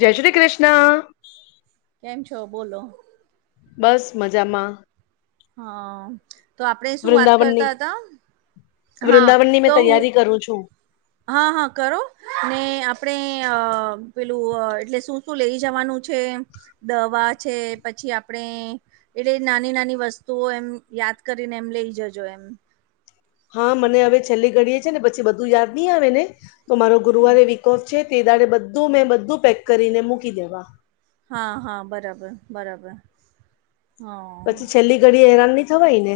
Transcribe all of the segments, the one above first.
જય શ્રી કૃષ્ણ. કેમ છો બોલો? બસ મજામાં. હા તો આપણે શું વાત વૃંદાવનની કરતા હતા હા વૃંદાવનની તો મેં હું તૈયારી કરું છું. હા હા કરો ને આપણે પેલું એટલે શું શું લઈ જવાનું છે. દવા છે પછી આપણે એટલે નાની નાની વસ્તુઓ એમ યાદ કરીને એમ લઈ જજો એમ. હા મને હવે છેલ્લી ઘડીએ છ છે ને પછી બધું યાદ નહી આવે ને તો મારો ગુરુવારે કોફ છે તે દાડે બધું મેં બધું પેક કરીને મૂકી દેવા. હા હા બરાબર બરાબર હા પછી છેલ્લી ઘડી હેરાન નહી થવાય ને.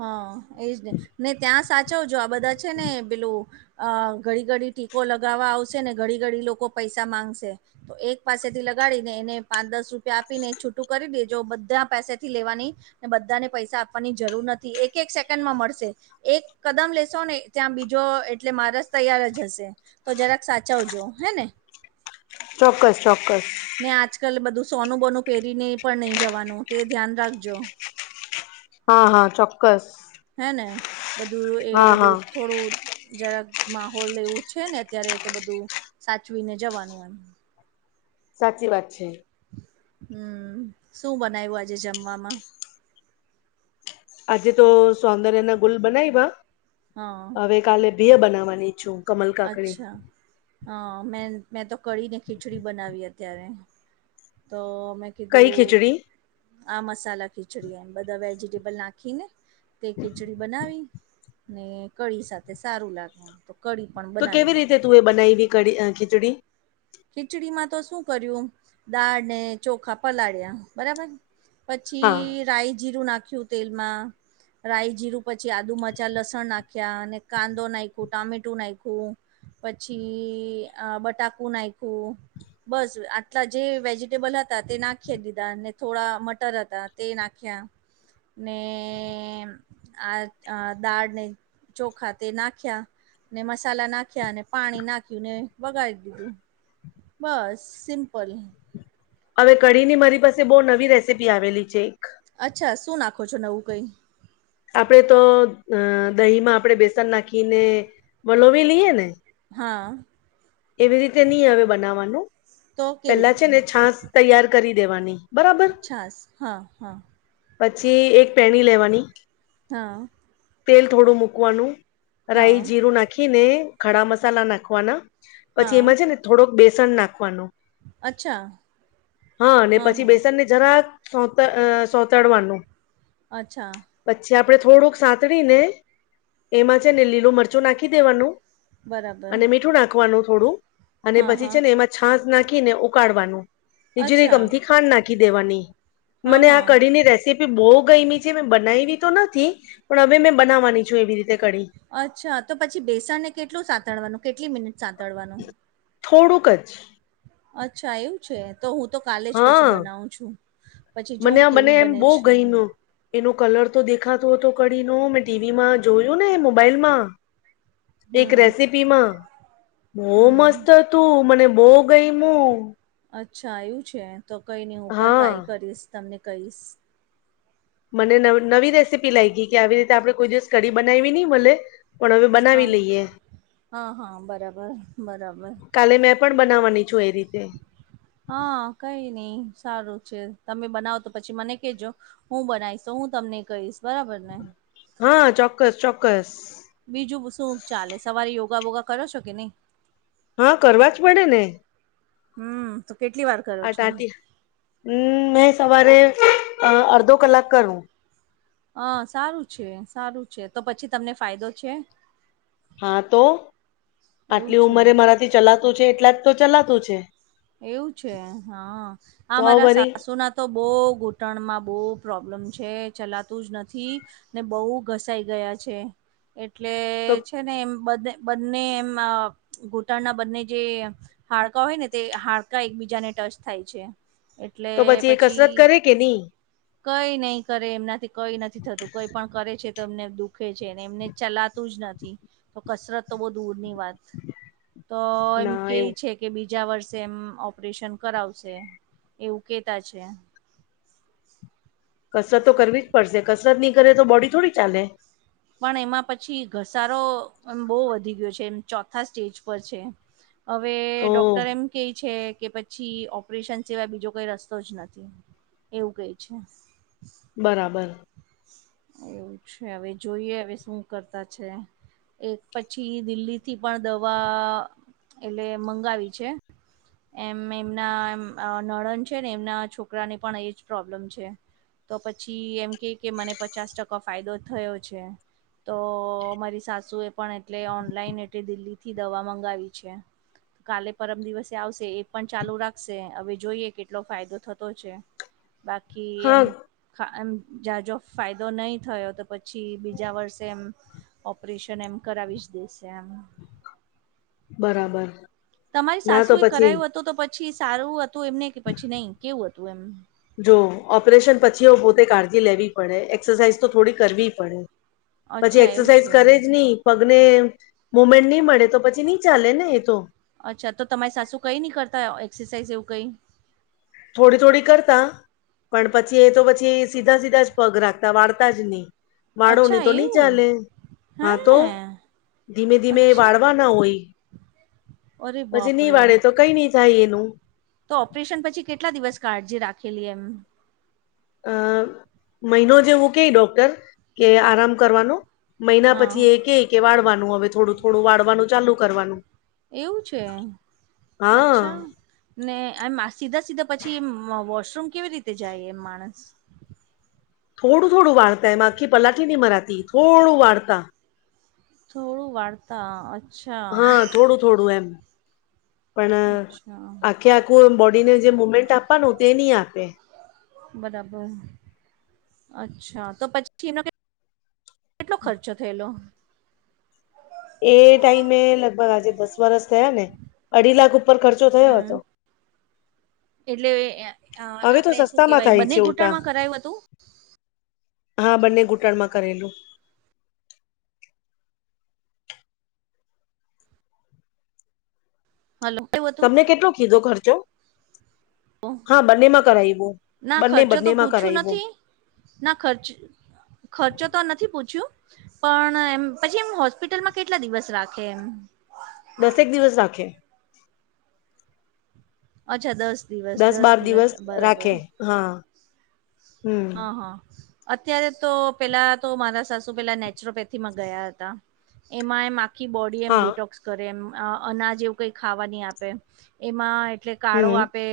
હા એજ ને ને ત્યાં સાચવજો આ બધા છે ને પેલું અ ઘડી ઘડી ટીકો લગાવવા આવશે ને ઘડી ઘડી લોકો પૈસા માંગશે તો એક પાસેથી લગાડી ને એને પાંચ દસ રૂપિયા આપીને છૂટું કરી દે જો બધા પાસેથી લેવાની ને બધાને પૈસા આપવાની જરૂર નથી એક એક સેકન્ડ માં મળશે. એક કદમ લેશો ને ત્યાં બીજો એટલે મારે જ તૈયાર જ હશે. તો જરાક સાચવજો હે ને. ચોક્કસ ચોક્કસ. ને આજકાલ બધું સોનું બોનું પહેરીને પણ નહી જવાનું તે ધ્યાન રાખજો. હા હા ચોક્કસ. હે ને બધું એ હા બધું હા થોડું જરાક માહોલ એવું છે ને અત્યારે તો બધું સાચવીને જવાનું એમ. સાચી વાત છે. હમ્મ શું બનાય્યું આજે જમવામાં. આજે તો સૌંદર્ય ના ગુલ બનાવવા હા હવે કાલે બીહ બનાવવાની છું કમલ કાકડી હ મે મેં તો કડી ને ખીચડી બનાવી છે. તો મેં કઈ કીધું ખીચડી આ મસાલા ખીચડી એમ બધા વેજીિટેબલ નાખીને તે ખીચડી બનાવી હમ્મ કળી સાથે સારું લાગવું તો કળી તો કેવી રીતે તું એ બનાવીવી ક ખીચડી ખીચડીમાં તો શું કર્યું દાળ ને ચોખા પલાળ્યા બરાબર હા પછી રાય જીરું નાખ્યું તેલમાં. રાય જીરું પછી આદુ મચા લસણ નાખ્યા અને કાંદો નાખ્યો ટામેટું નાખ્યું પછી આ બટાકુ નાખું. બસ આટલા જે વેજિટેબલ હતા તે નાખી દીધા ને થોડા મટર હતા. તે નાખ્યા ને આ દાળને ચોખા તે નાખ્યા ને મસાલા નાખ્યા અને પાણી નાખ્યું ને બગાડી દીધું. બસ સિમ્પલ. હવે કઢી ની મારી પાસે બહુ નવી રેસીપી આવેલી છે. અચ્છા શું નાખો છો નવું કઈ. આપણેે તો અ દહીમાં આપણે બેસન નાખીને વલોવી લઈએ ને. હા. એવી રીતે ની હવે બનાવવાનું તો કેવી પેલા છે રીતે ને છાાસ તૈયાર કરી દેવાની. બરાબર છાસ હા હા પછી એક પેણી લેવાની. હા. તેલ થોડું મૂકવાનું રાઈ હા જીરું નાખીને ખડા મસાલા નાખવાના. પછી હા એમાં છે ને થોડોક બેસણ નાખવાનું. અચ્છા હા પછી બેસનની. જરાક અ સો સોતડવાનું. અચ્છા. પછી આપડણે થોડુંક સાતડી ને એમાં છે ને લીલો મરચું નાખી દેવાનું. બરાબર અને મીઠું નાખવાનું થોડું. અને હા પછી હા છે ને એમાં છાસ નાખીને ઉકાળવાનું ને જીરિક અચ્છા આમથી ખાંડ નાખી દેવાની હા મને આ હા કડી ની તે બહુ ગઈમી છે મેં બનાવી તો નથી પણ હવે મેં બનાવવાની છું એવી રીતે કડી. અચ્છા તો પછી બેસણને કેટલું સાતડવાનું કેટલી મિનિટ સાતડવાનું. થોડુંક જ અચ્છા એવું. છે તો હું તો કાલે જ પછી હા બનાવું છું પછી જોઉ મને આ મને કેવી એમ બને બહુ છે. ગયમું એનો કલર તો દેખાતો હતો કડીનો મેં ટીવીમાં જોયું ને મોબાઈલમાં. એક હમ રેસીપીમાં બહ હમ મસ્ત હતું મને બહુ ગઈમું. અચ્છા આવ્યું છે તો કઈ નહી હું પણ હા ટ્રાય કરીશ તમને કહીશ. મને નવી રેસીપી લાગી ગઈ કે આવી રીતે આપડણે કોઈ દિવસ કઢી બનાવી નહી મલે. પણ હવે હા બનાવી લઈએ. હા હા બરાબર બરાબર. કાલે મેં પણ બનાવવાની છું એ રીતે હા કઈ નઈ સારું છે તમે બનાવો તો પછી મને કેજો. હું બનાવીશ હું તમને કહીશ બરાબર ને. હા ચોક્કસ ચોક્કસ. બીજું શું ચાલે સવારે યોગા વોગા કરો છો કે નહી. હા કરવા જ પડે ને. હમ્મ તો કેટલી વાર કરો આટ છો આટી હમ મેં સવારે અડધો કલાક કર હું. હ સારું છે સારું છે તો પછી તમને ફાયદો છે. હા તો એવું આટલી છે ઉંમરે મારાથી ચલાતું છે એટલા જ તો ચલાતું છે. એવું છે હા આ તો મારા વરી સાસુ ના તો બહુ ઘૂંટણમાં બહુ પ્રોબ્લેમ છે ચલાતું જ નથી. ને બહુ ઘસાઈ ગયા છે એટલે તો છે ને એમ બ બંને એમ ઘૂટણના બંને જે હાડકા હોય ને તે હાડકા એકબીજાને ટચ થાય છે એટલે તો એ પછી કસરત કરે કે ની કઈ નહી કરે એમનાથી કઈ નથી થતું કઈ પણ કરે છે તો એમને દુઃખ. દુખે છેને એમને ચલાતું જ નથી તો કસરત તો બહ દૂર ની વાત. તો એમ ના એવું કેવી છે કે બીજું. બીજા વર્ષે એમ ઓપરેશન કરાવશે એવું કેતા છે. કસરત તો કરવી જ પડશે કસરત નહી કરે તો બોડી થોડી ચાલે. પણ એમાં પછી ઘસારો એમ બહુ વધી ગયો છે એમ ચોથા સ્ટેજ પર છે. હવે ઓ ડોક્ટર એમ કે છે કે પછી ઓપરેશન સિવાય બીજો કઈ રસ્તો જ નથી. એવું કહે છે. બરાબર. એવું છે હવે જોઈએ હવે શું કરતા છે. એક પછી દિલ્હીથી પણ દવા એટલે મંગાવી છે. એમ એમનામ નડન છે ને એમના છોકરાને પણ એજ પ્રોબ્લેમ છે. તો પછી એમ કે કે મને પચાસ ટકા ફાયદો થયો છે. તો મારી સાસુ એ પણ એટલે ઓનલાઈન એટ દિલ્હી થી દવા મગાવી છે. કાલે પરમ દિવસે આવશે એ પણ ચાલુ રાખશે હવે જોઈએ કેટલો ફાયદો થતો છે. [unintelligible] બાકી હા એમમ જા જો ફાયદો નહી થયો તો પછી. પછી બીજા વર્ષે એમ ઓપરેશન એમ કરાવી જ દેશે એમ. બરાબર. તમારી ના સાસુ તો એ પછી કરાયું હતું તો પછી સારું હતું એમને કે પછી નહી કેવું હતું એમ. જો ઓપરેશન પછી પોતે કાળજી લેવી પડે એક્સરસાઇઝ તો થોડી કરવી પડે. પછી અચ્છા એવું એક્સરસાઇઝ છે કરે જ નહી. પગને મુમેન્ટ નહી મળે તો પછી નહી ચાલે ને એ તો. અચ્છા તો તમારી સાસુ કઈ નહી કરતા હો એક્સરસાઇઝ એવું કઈ. થોડી થોડી કરતા પણ પછી એ તો પછી સીધા સીધા જ પગ રાખતા વાળતા જ નહીં. અચ્છા વાળોની તો નહી એવું ચાલે. હા તો હે ધીમે ધીમે અચ્છા વાળવા ના હોય. અરે પછી નહી બાપરે વાળે તો કઈ નહી થાય એનું. તો ઓપરેશન પછી કેટલા દિવસ કાળજી રાખેલી એમ. અ મહિનો જેવું કે ડોક્ટર કે આરામ કરવાનું. મહિના હા પછી એ કે કે વાળવાનું હવે થોડું થોડું વાળવાનું ચાલુ કરવાનું. એવું છે હા અચ્છા. ને એમ સીધા સીધા પછી એ વોશરૂમ કેવી રીતે જાય એમ માણસ. થોડું થોડું વાળતાય માખી પલાટીી નહી મરાતી થોડું વાળતા. થોડું વાતા. હા થોડું થોડું એમ. પણ અચ્છા આખે આખું બોડીને જે મુવમેન્ટ આપવાનું તે નહી આપે. બરાબર અચ્છા તો પછી એ. કેટલો ખર્ચો થયેલો. એ ટાઈમે લગભગ આજે દસ વરસ થયા ને અઢી લાખ ઉપર ખર્ચ. તે થયો હમ હતો એટલે હવે તો આપણે શું સસ્તામાં કેવાય થાય બંને છે ઉલટા ઘૂંટણમાં કરાયું હતું. હા બંને ઘૂંટણ માં કરેલું. હલો. હતું તમને કેટલો કીધો ખર્ચો. હા બંનેમાં કરાવવું ના બંને ખર્ચો બંને તો માં પૂછ્યું કરાવવું. નથી ના ખર્ચ ખર્ચો તો નથી પૂછ્યું. પણ એમ પછી એમ હોસ્પિટલમાં કેટલા દિવસ રાખે એમ દસેક દિવસ રાખે. અચ્છા દસ દિવસ દસ દિવસ બરાબર. હા. હમ હા હા. અત્યારે તો પેલા તો મારા સાસુ પેલા નેચરોપેથીમાં ગયા હતા, એમાં એમ આખી બોડી એમ હા ડિટોક્સ કરે એમ, અનાજ એવું કંઈ ખાવા નહીં આપે. એમાં એટલે કાળો હમ આપે,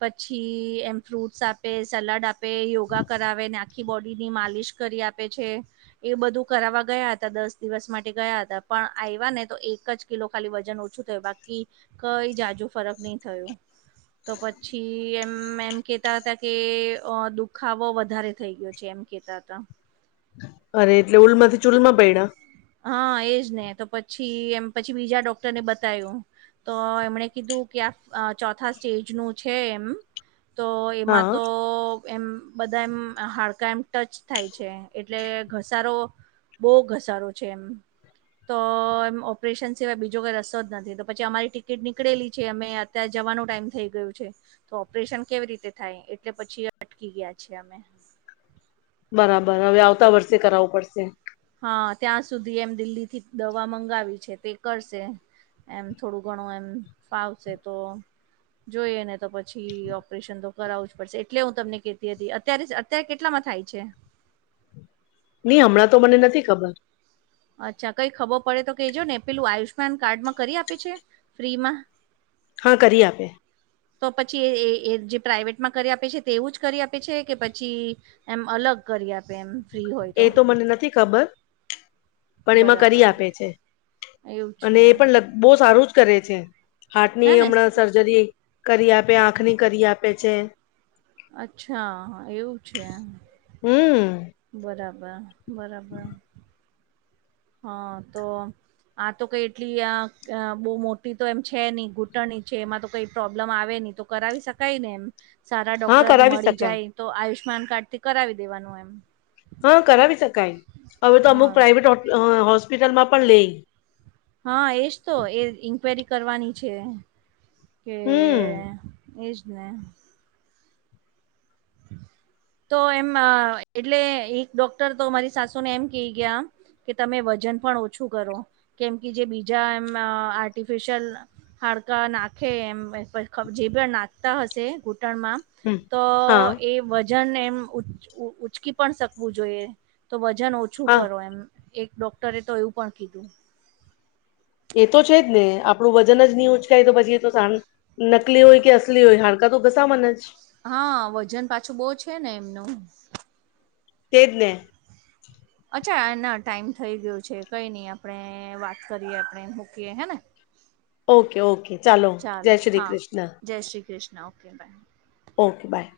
પછી એમ ફ્રૂટ્સ આપે, સલાડ આપે. એમાં યોગા કરાવે, શરીરની માલિશ કરી આપે. એ બધું કરાવવા ગયા હતા, દસ દિવસ માટે ગયા હતા, પણ આવ્યા ને તો એક જ કિલો ખાલી વજન ઓછું થયું, બાકી કંઈ જાજુ ફરક નહીં થયો. તો પછી એમ એમ કેતા હતા કે. અ દુખાવો વધારે થઈ ગયો છે, એમ કેતા હતા. અરે, એટલે ઉલમાંથી ચૂલમાં પડયા. હા, એજ ને. તો પછી એમ પછી બીજા ડોક્ટરને બતાયું. તો એમણે કીધું કે, આ ચોથા સ્ટેજ નું છે એમ. તો એમાં હા તો. એમ બધા એમ હાડકા એમ ટચ થાય છે, એટલે ઘસારો. બહુ ઘસારો છે એમ. તો એમ, ઓપરેશન સિવાય બીજો કઈ રસ્તો જ નથી. તો પછી અમારી ટિકિટ નીકળેલી છે, અમે. ત્યાં જવાનું ટાઈમ થઈ ગયું છે. તો ઓપરેશન કેવી રીતે થાય? એટલે પછી અટકી ગયા છીએ અમે. બરાબર, હવે આવતા વર્ષે કરાવવું પડશે. હા, ત્યાં સુધી એમ દિલ્હીથી દવા મંગાવી છે, તે કરશે. એમ થોડું ઘણું એમ ફાવશે તો. જોઈએ ને, તો પછી ઓપરેશન તો કરાવવું જ પડશે. એટલે હું તમને કેતી હતી, અત્યારે અત્યારે કેટલામાં થાય છે.. નહીં હમણાં તો મને નથી ખબર. અચ્છા, કંઈ ખબર પડે તો કહેજો ને. પેલું આયુષ્યમાન કાર્ડમાં કરી આપે છે. ફી માં. હા, કરી આપે. તો પછી એ એ જે પ્રાાઈવેટમાં કરી આપે છે, તે એવું જ કરી આપે છે કે પછી? એમ અલગ કરી આપે. એમ ફ્રી હોય એ તો મને નથી ખબર. પણ એમાં બરાબર કરી આપે છે, એવું છે અને એ પણ અલગ બહુ સારું જ કરે છે, હે હાર્ટની ને હમણાં સર્જરી કરી આપે, આંખની કરી આપે છે. અચ્છા, એવું છે? હમ બરાબર. બરાબર. હા, તો. આ તો કંઈ એટલી બહુ મોટી તો એમ છે નહીં. ઘૂંટણી છે એમાં તો કંઈ પ્રોબ્લેમ આવે નહી. કરાવી શકાય ને, એમ સારા હા ડોક્ટર કરાવી મળી શકાય જાય. તો આયુષ્યમાન કાર્ડ થી કરાવી દેવાનું એમ. હા, કરાવી શકાય. હવે તો અમુક હા પ્રાાઈવેટ હોસ્પિટલમાં પણ લેઈ હા, એજ તો. એ ઇન્ક્વાયરી કરવાની છે કે હમ એજ ને. તો એમ, એટલે એક ડોક્ટર તો મારી સાસુને એમ કહી ગયા. કે તમે વજન પણ ઓછું કરો, કેમ કે જે બીજા એમ આર્ટિફિશિયલ હાડકા નાખે એમ, જે પણ નાખતા હશે ઘૂંટણમાં. હમ તો હા એ વજન એમ ઉંચકી પણ શકવું જોઈએ. તો વજન ઓછું હા કરો, એમ એક ડોક્ટરે તો એવું પણ કીધું. એ તો છે જ ને, આપણું વજન જ નહીં ઉંચકાય તો પછી એ તો નકલી હોય કે અસલી હોય, હાડકા તો સામાન્ય જ હા વજન પાછું બહુ છેને, એમનું તેજને અચ્છા ના ટાઈમ થઈ ગયું છે કઈ નઈ આપણેે વાત કરીએ આપણે મૂકીએ હેને. ઓકે ઓકે ચાલો જય શ્રી કૃષ્ણ જય Shri Krishna okay bye okay by